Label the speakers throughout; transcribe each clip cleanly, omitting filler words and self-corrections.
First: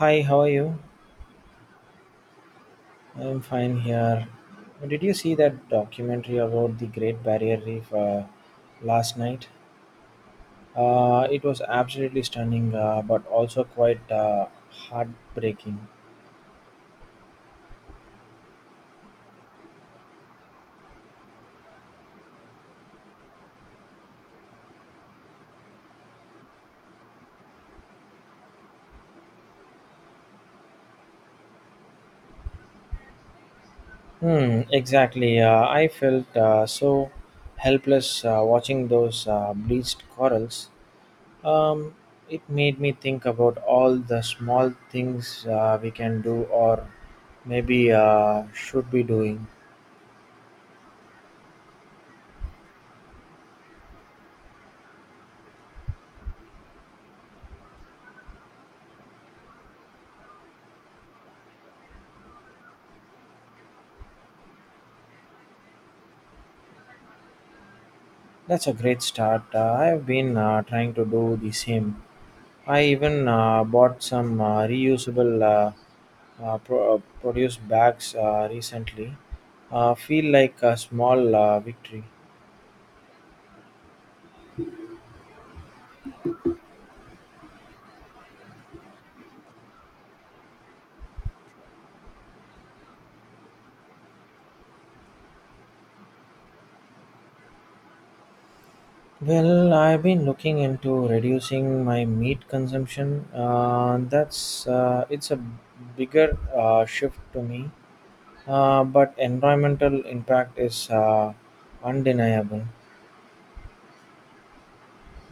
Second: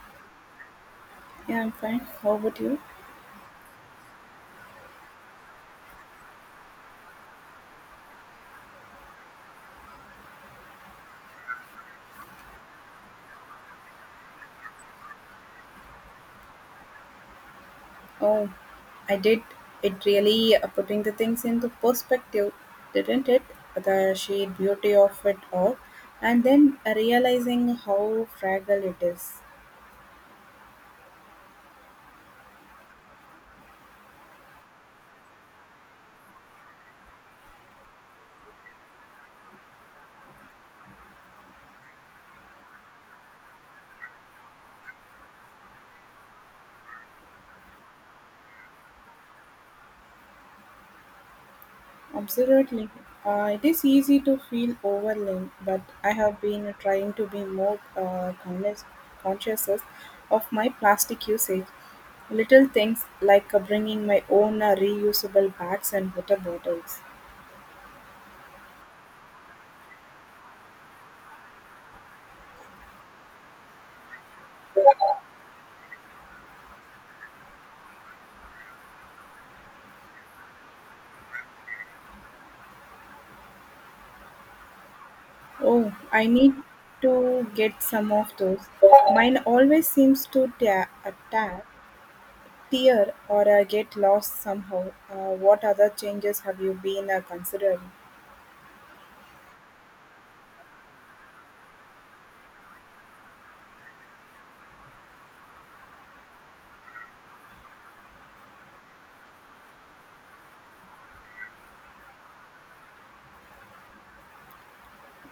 Speaker 1: Hi, how are you?
Speaker 2: Yeah, I'm fine. How about you?
Speaker 1: I'm fine here. Did you see that documentary about the Great Barrier Reef last night? It was absolutely stunning, but also quite heartbreaking.
Speaker 2: Oh, I did. It really putting the things into perspective, didn't it? The sheer beauty of it all, and then realizing how fragile it is.
Speaker 1: Hmm, exactly. I felt so helpless watching those bleached corals. Um, it made me think about all the small things we can do, or maybe should be doing.
Speaker 2: Absolutely. It is easy to feel overwhelmed, but I have been trying to be more uh, conscious of my plastic usage. Little things like bringing my own reusable bags and water bottles.
Speaker 1: That's a great start. I've been trying to do the same. I even bought some reusable produce bags recently. Feel like a small victory.
Speaker 2: Oh, I need to get some of those. Mine always seems to tear or get lost somehow. What other changes have you been considering?
Speaker 1: Well, I've been looking into reducing my meat consumption. That's it's a bigger shift to me, but environmental impact is undeniable.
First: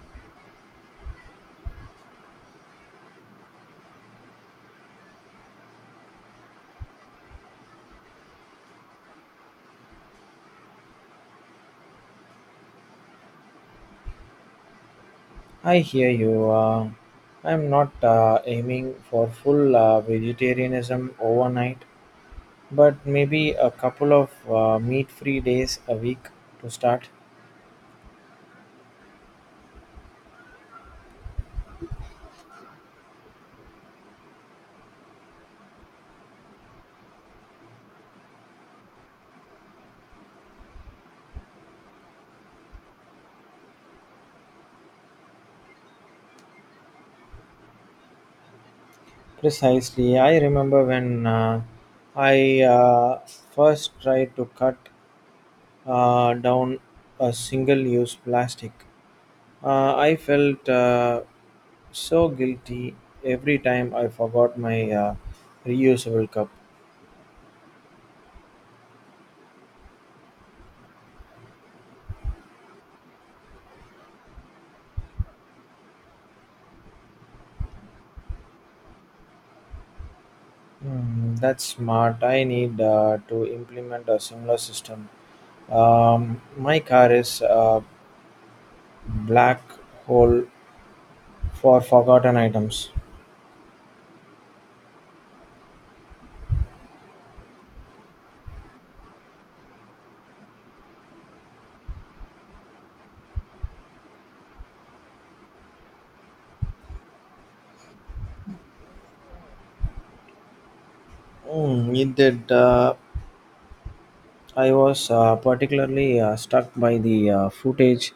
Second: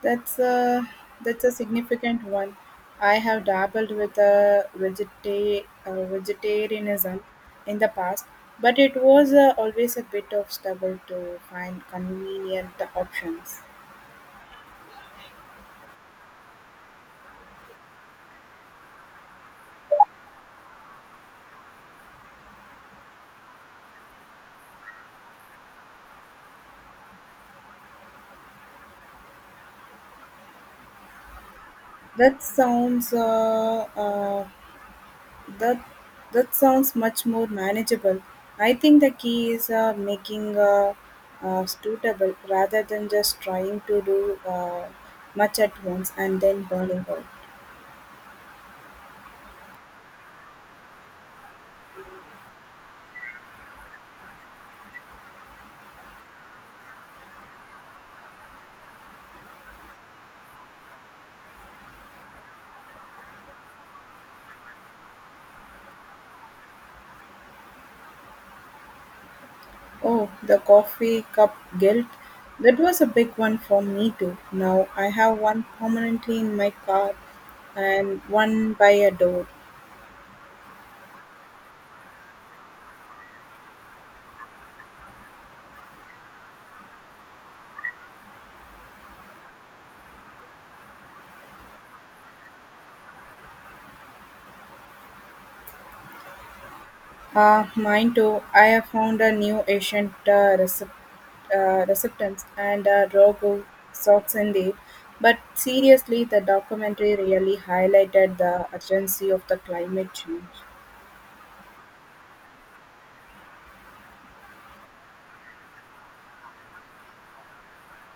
Speaker 2: That's a that's a significant one. I have dabbled with uh, vegetarianism in the past, but it was always a bit of struggle to find convenient options.
Speaker 1: I hear you. I'm not aiming for full vegetarianism overnight, but maybe a couple of meat free days a week to start.
Speaker 2: That sounds uh, uh, That that sounds much more manageable. I think the key is making suitable rather than just trying to do much at once and then burning out.
Speaker 1: Precisely, I remember when I first tried to cut down a single use plastic. I felt so guilty every time I forgot my reusable cup.
Speaker 2: Oh, the coffee cup guilt. That was a big one for me too. Now I have one permanently in my car and one by a door.
Speaker 1: Hmm, that's smart. I need to implement a similar system. My car is a black hole for forgotten items.
Speaker 2: Ah, mine too. I have found a new ancient uh, receptance and Rogo socks indeed. But seriously, the documentary really highlighted the urgency of the climate change.
Speaker 1: Hmm, it did. I was particularly struck by the footage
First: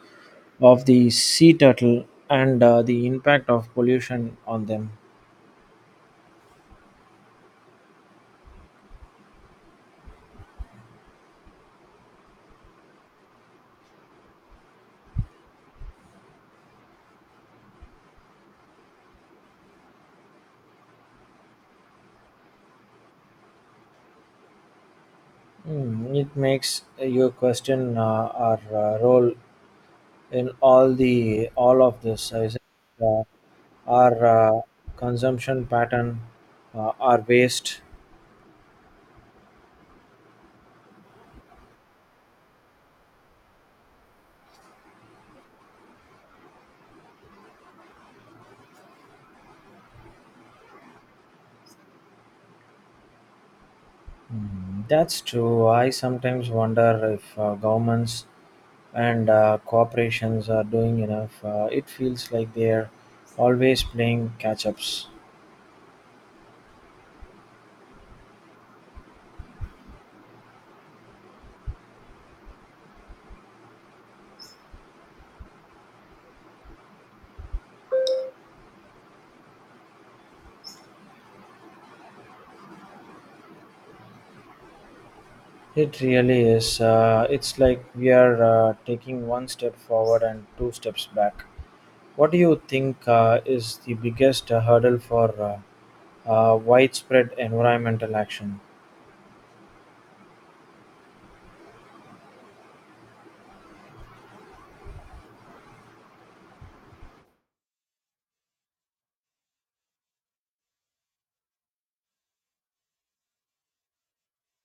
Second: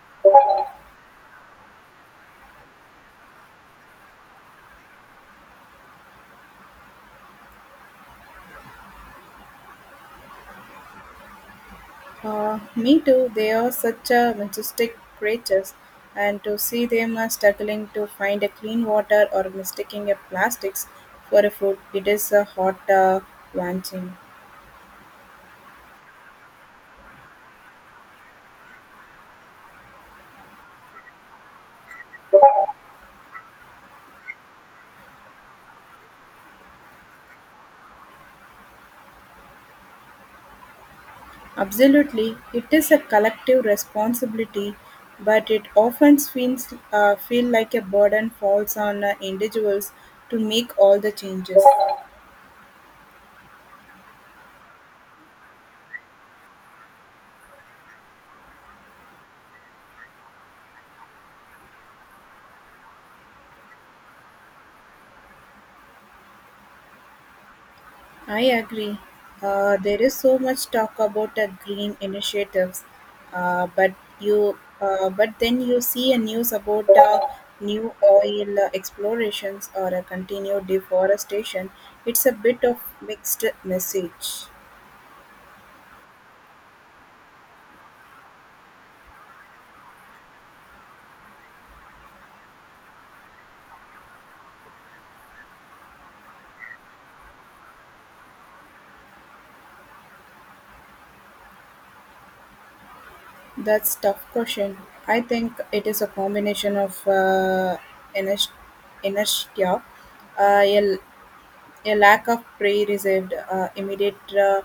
Speaker 1: of the sea turtle and the impact of pollution on them.
Speaker 2: Me too. They are such a majestic creatures, and to see them struggling to find a clean water or mistaking a plastics for a food, it is a hot wanting.
Speaker 1: Hmm, it makes you question our role in all of this. Is it, uh, our consumption pattern, our waste?
Speaker 2: Absolutely, it is a collective responsibility, but it often feels feel like a burden falls on individuals to make all the changes.
Speaker 1: Mhm. That's true. I sometimes wonder if governments and corporations are doing enough. It feels like they're always playing catch ups.
Speaker 2: I agree. There is so much talk about green initiatives, uh, but but then you see a news about new oil explorations or a continued deforestation. It's a bit of mixed message.
Speaker 1: It really is. It's like we are taking one step forward and two steps back. What do you think is the biggest hurdle for widespread environmental action?
Speaker 2: That's tough question. I think it is a combination of inest- inertia, uh, a, a lack of pre-reserved uh, immediate uh,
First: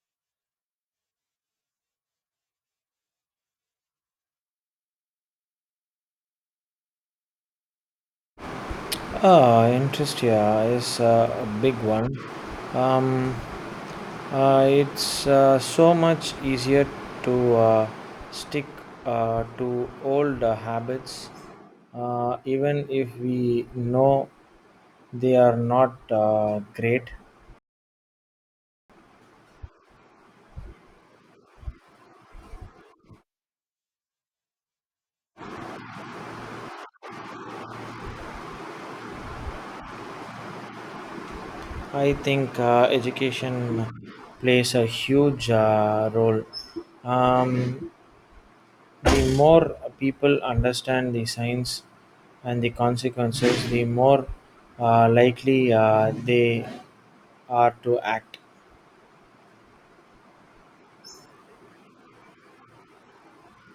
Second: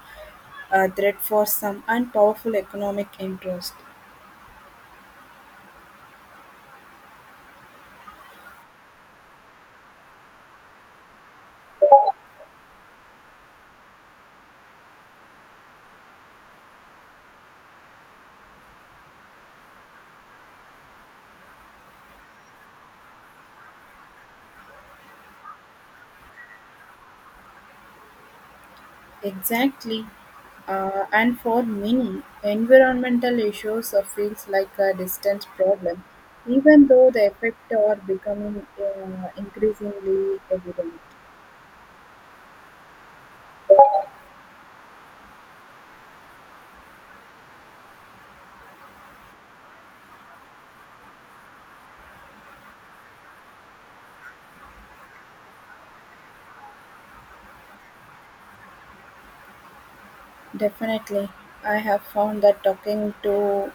Speaker 2: uh, threat for some, and powerful economic interest.
Speaker 1: Ah, interest, yeah, is a big one. Um, it's so much easier to stick to old habits, even if we know they are not great.
Speaker 2: Exactly. And for many, environmental issues feels like a distant problem, even though the effects are becoming increasingly evident.
Speaker 1: I think education plays a huge role. Um, The more people understand the science and the consequences, the more likely they are to act.
Speaker 2: Definitely. I have found that talking to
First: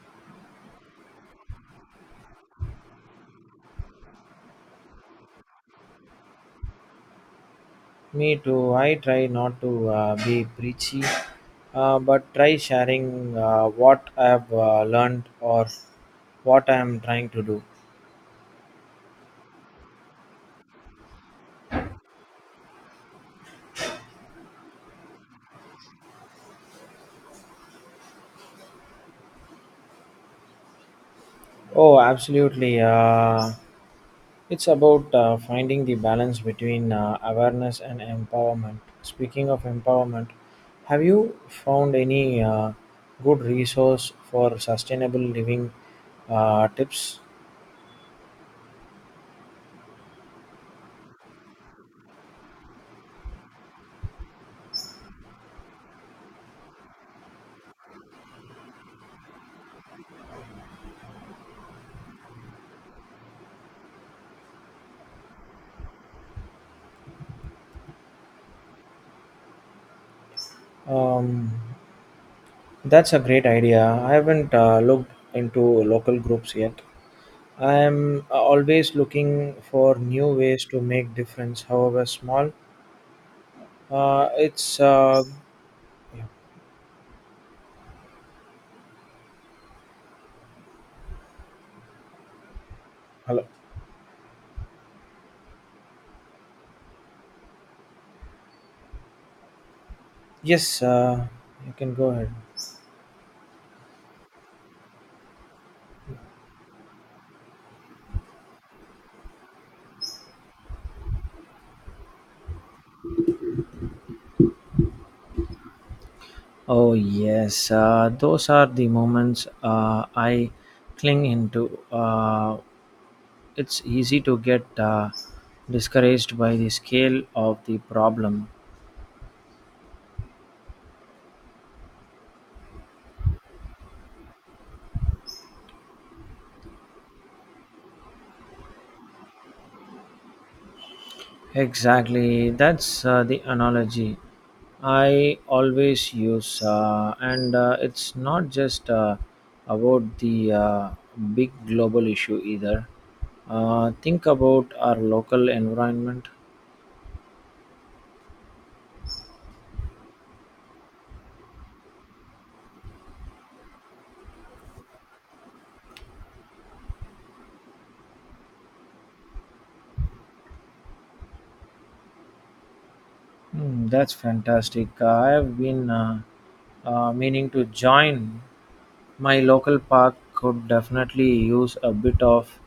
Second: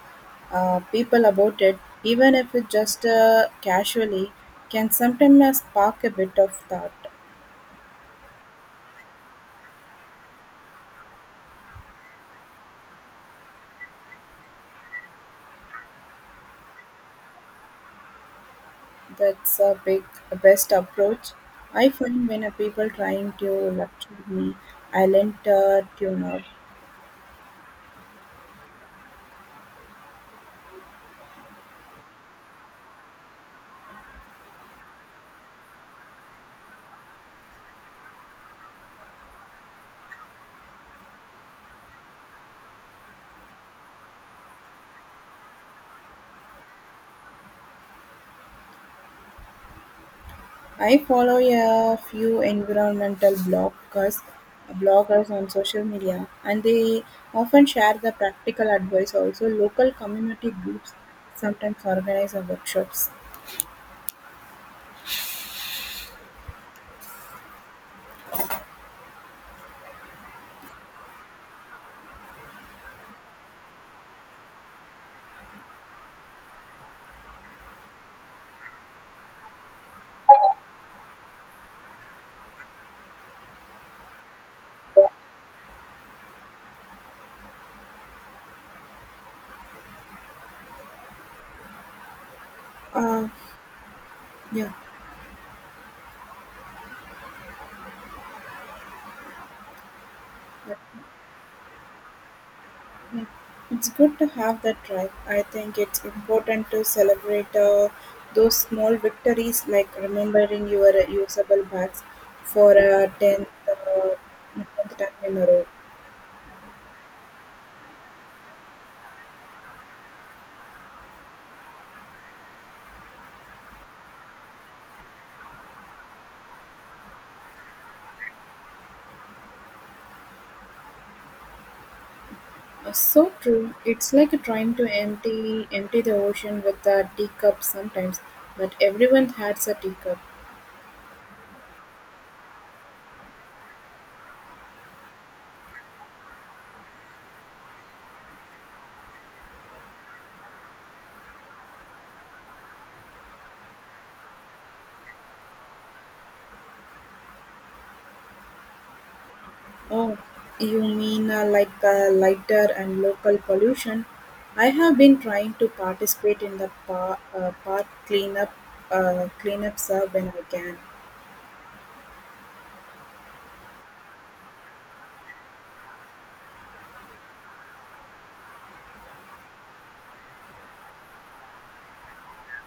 Speaker 2: people about it, even if it just casually, can sometimes spark a bit of thought.
Speaker 1: Me too. I try not to be preachy, but try sharing what I've learned or what I'm trying to do.
Speaker 2: That's a big best approach. I find when a people trying to lecture me, I learn to tune out.
Speaker 1: Oh, absolutely. It's about finding the balance between awareness and empowerment. Speaking of empowerment, have you found any good resource for sustainable living tips?
Speaker 2: I follow a few environmental bloggers on social media, and they often share the practical advice. Also, local community groups sometimes organize our workshops.
Speaker 1: Um, that's a great idea. I haven't looked into local groups yet. I am always looking for new ways to make difference, however small. It's yeah,
Speaker 2: Uh,
Speaker 1: hello.
Speaker 2: yeah,
Speaker 1: Yes, you can go ahead.
Speaker 2: yeah. It's good to have that drive. I think it's important to celebrate those small victories, like remembering your usable bags for a tenth time in a row.
Speaker 1: Oh yes, those are the moments I cling into. It's easy to get discouraged by the scale of the problem.
Speaker 2: So true. It's like trying to empty the ocean with a teacup sometimes, but everyone has a teacup.
Speaker 1: Exactly, that's the analogy I always use, and it's not just about the big global issue either. Think about our local environment.
Speaker 2: Oh, you mean like the lighter and local pollution? I have been trying to participate in the park cleanups when I can.
Speaker 1: Mm, that's fantastic. I have been meaning to join. My local park could definitely use a bit of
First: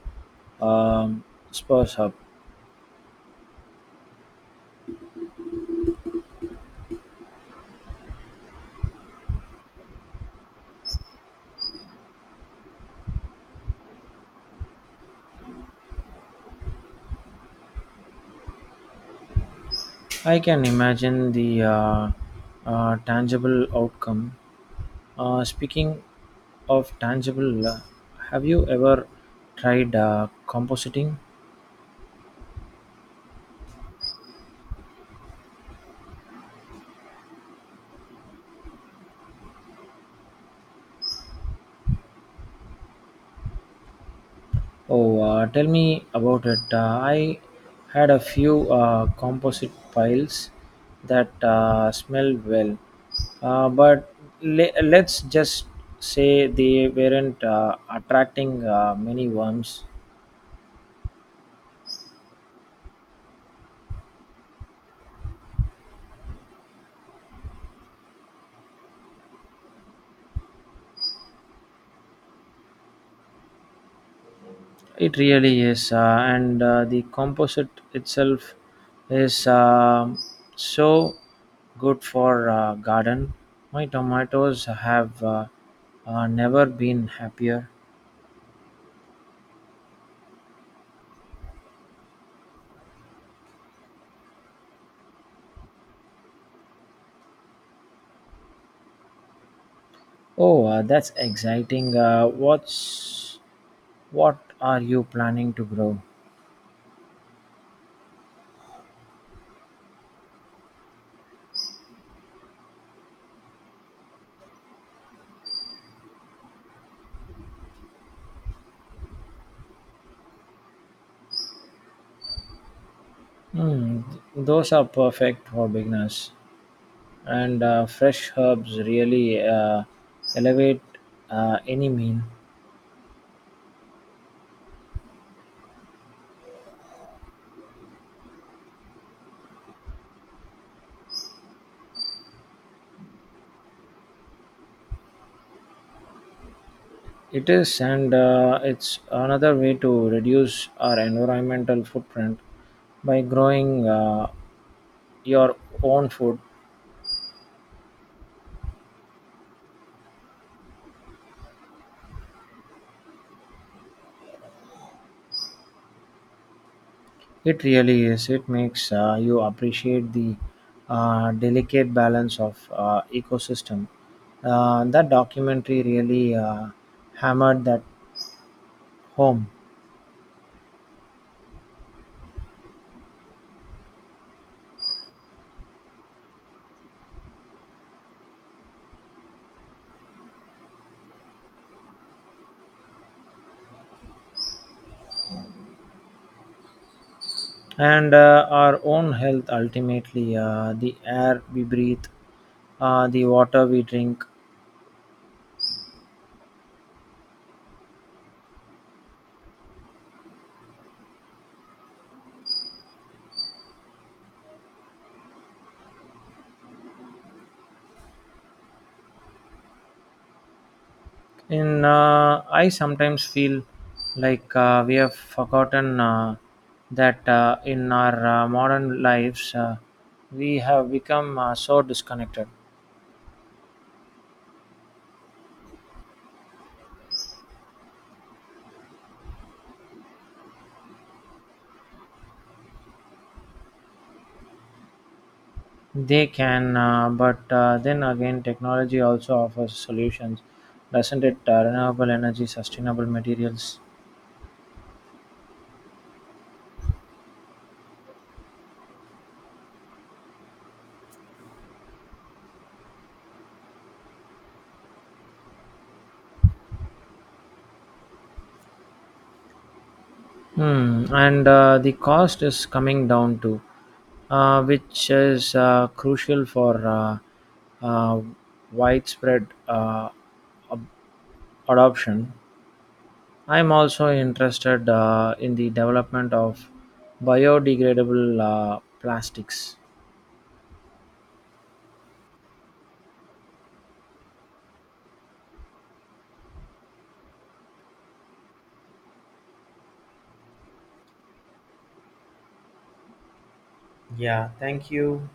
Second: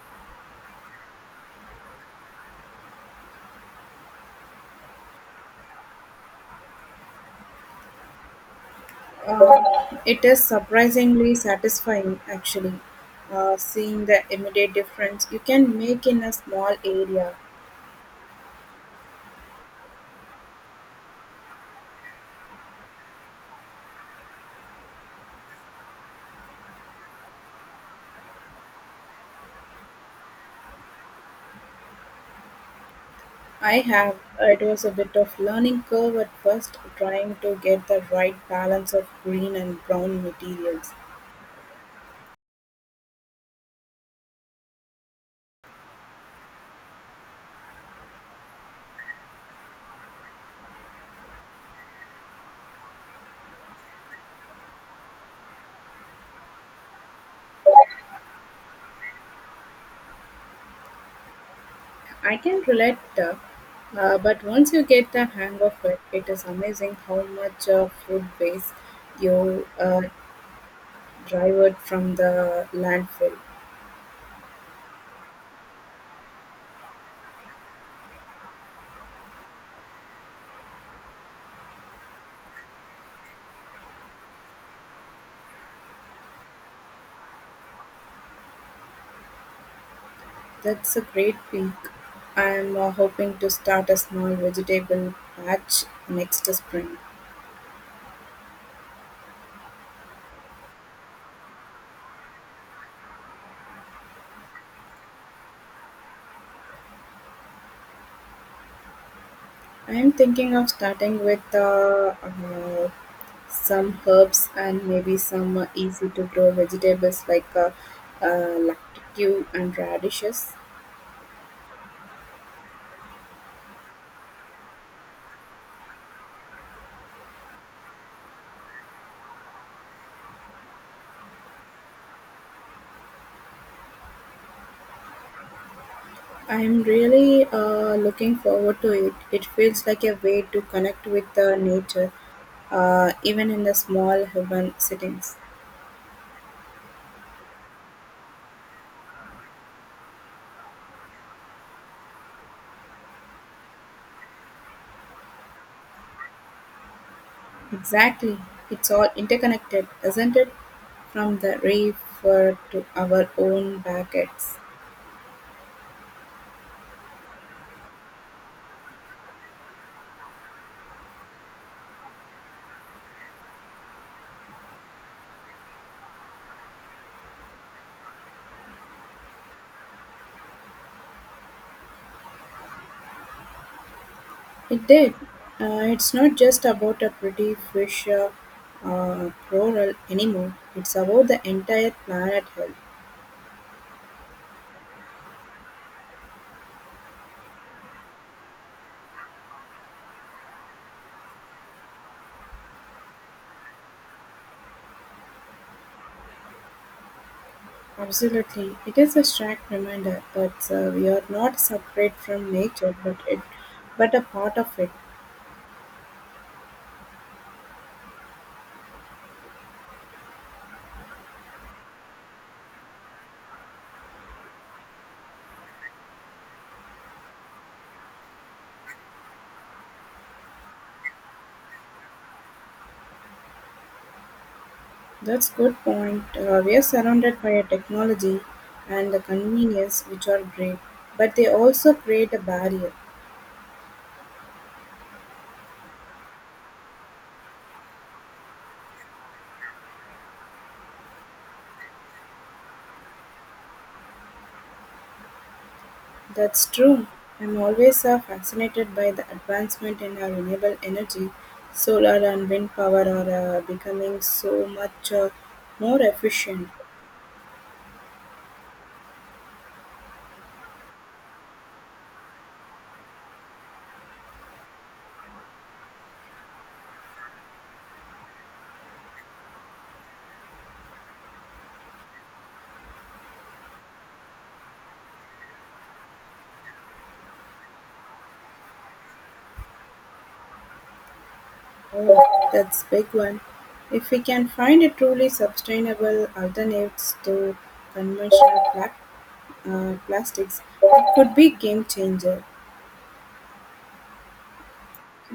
Speaker 1: um, spurs up.
Speaker 2: Uh, it is surprisingly satisfying, actually, seeing the immediate difference you can make in a small area.
Speaker 1: I can imagine the tangible outcome. Speaking of tangible, have you ever tried compositing?
Speaker 2: I have. It was a bit of learning curve at first, trying to get the right balance of green and brown materials.
Speaker 1: Oh, tell me about it. I had a few composite piles that smelled well, but let's just say they weren't attracting many worms.
Speaker 2: I can relate, but once you get the hang of it, it is amazing how much food waste you drive from the landfill.
Speaker 1: It really is, and the composite itself is so good for garden. My tomatoes have never been happier.
Speaker 2: That's a great peak. I'm hoping to start a small vegetable patch next spring.
Speaker 1: Oh, that's exciting. What are you planning to grow?
Speaker 2: I'm thinking of starting with some herbs and maybe some easy to grow vegetables like lacticue and radishes.
Speaker 1: Hmm, those are perfect for beginners, and fresh herbs really elevate any meal.
Speaker 2: I'm really looking forward to it. It feels like a way to connect with the nature, even in the small urban settings.
Speaker 1: It is, and it's another way to reduce our environmental footprint by growing your own food.
Speaker 2: Exactly. It's all interconnected, isn't it? From the river to our own backyards.
Speaker 1: It really is. It makes you appreciate the delicate balance of ecosystem. That documentary really hammered that home.
Speaker 2: It did. It's not just about a pretty fish plural anymore. It's about the entire planet health.
Speaker 1: And our own health ultimately, the air we breathe, the water we drink.
Speaker 2: Absolutely. It is a stark reminder that we are not separate from nature, but it, but a part of it.
Speaker 1: In I sometimes feel like we have forgotten that in our modern lives we have become so disconnected.
Speaker 2: That's good point. We are surrounded by a technology and the convenience which are great, but they also create a barrier.
Speaker 1: They can, but then again, technology also offers solutions, doesn't it? Renewable energy, sustainable materials.
Speaker 2: That's true. I'm always fascinated by the advancement in renewable energy. Solar and wind power are becoming so much more efficient.
Speaker 1: Hmm. And the cost is coming down too, which is crucial for uh, widespread ab- adoption. I am also interested in the development of biodegradable plastics.
Speaker 2: Oh, that's big one. If we can find a truly sustainable alternatives to conventional plastics, it could be game changer.
Speaker 1: Yeah, thank you.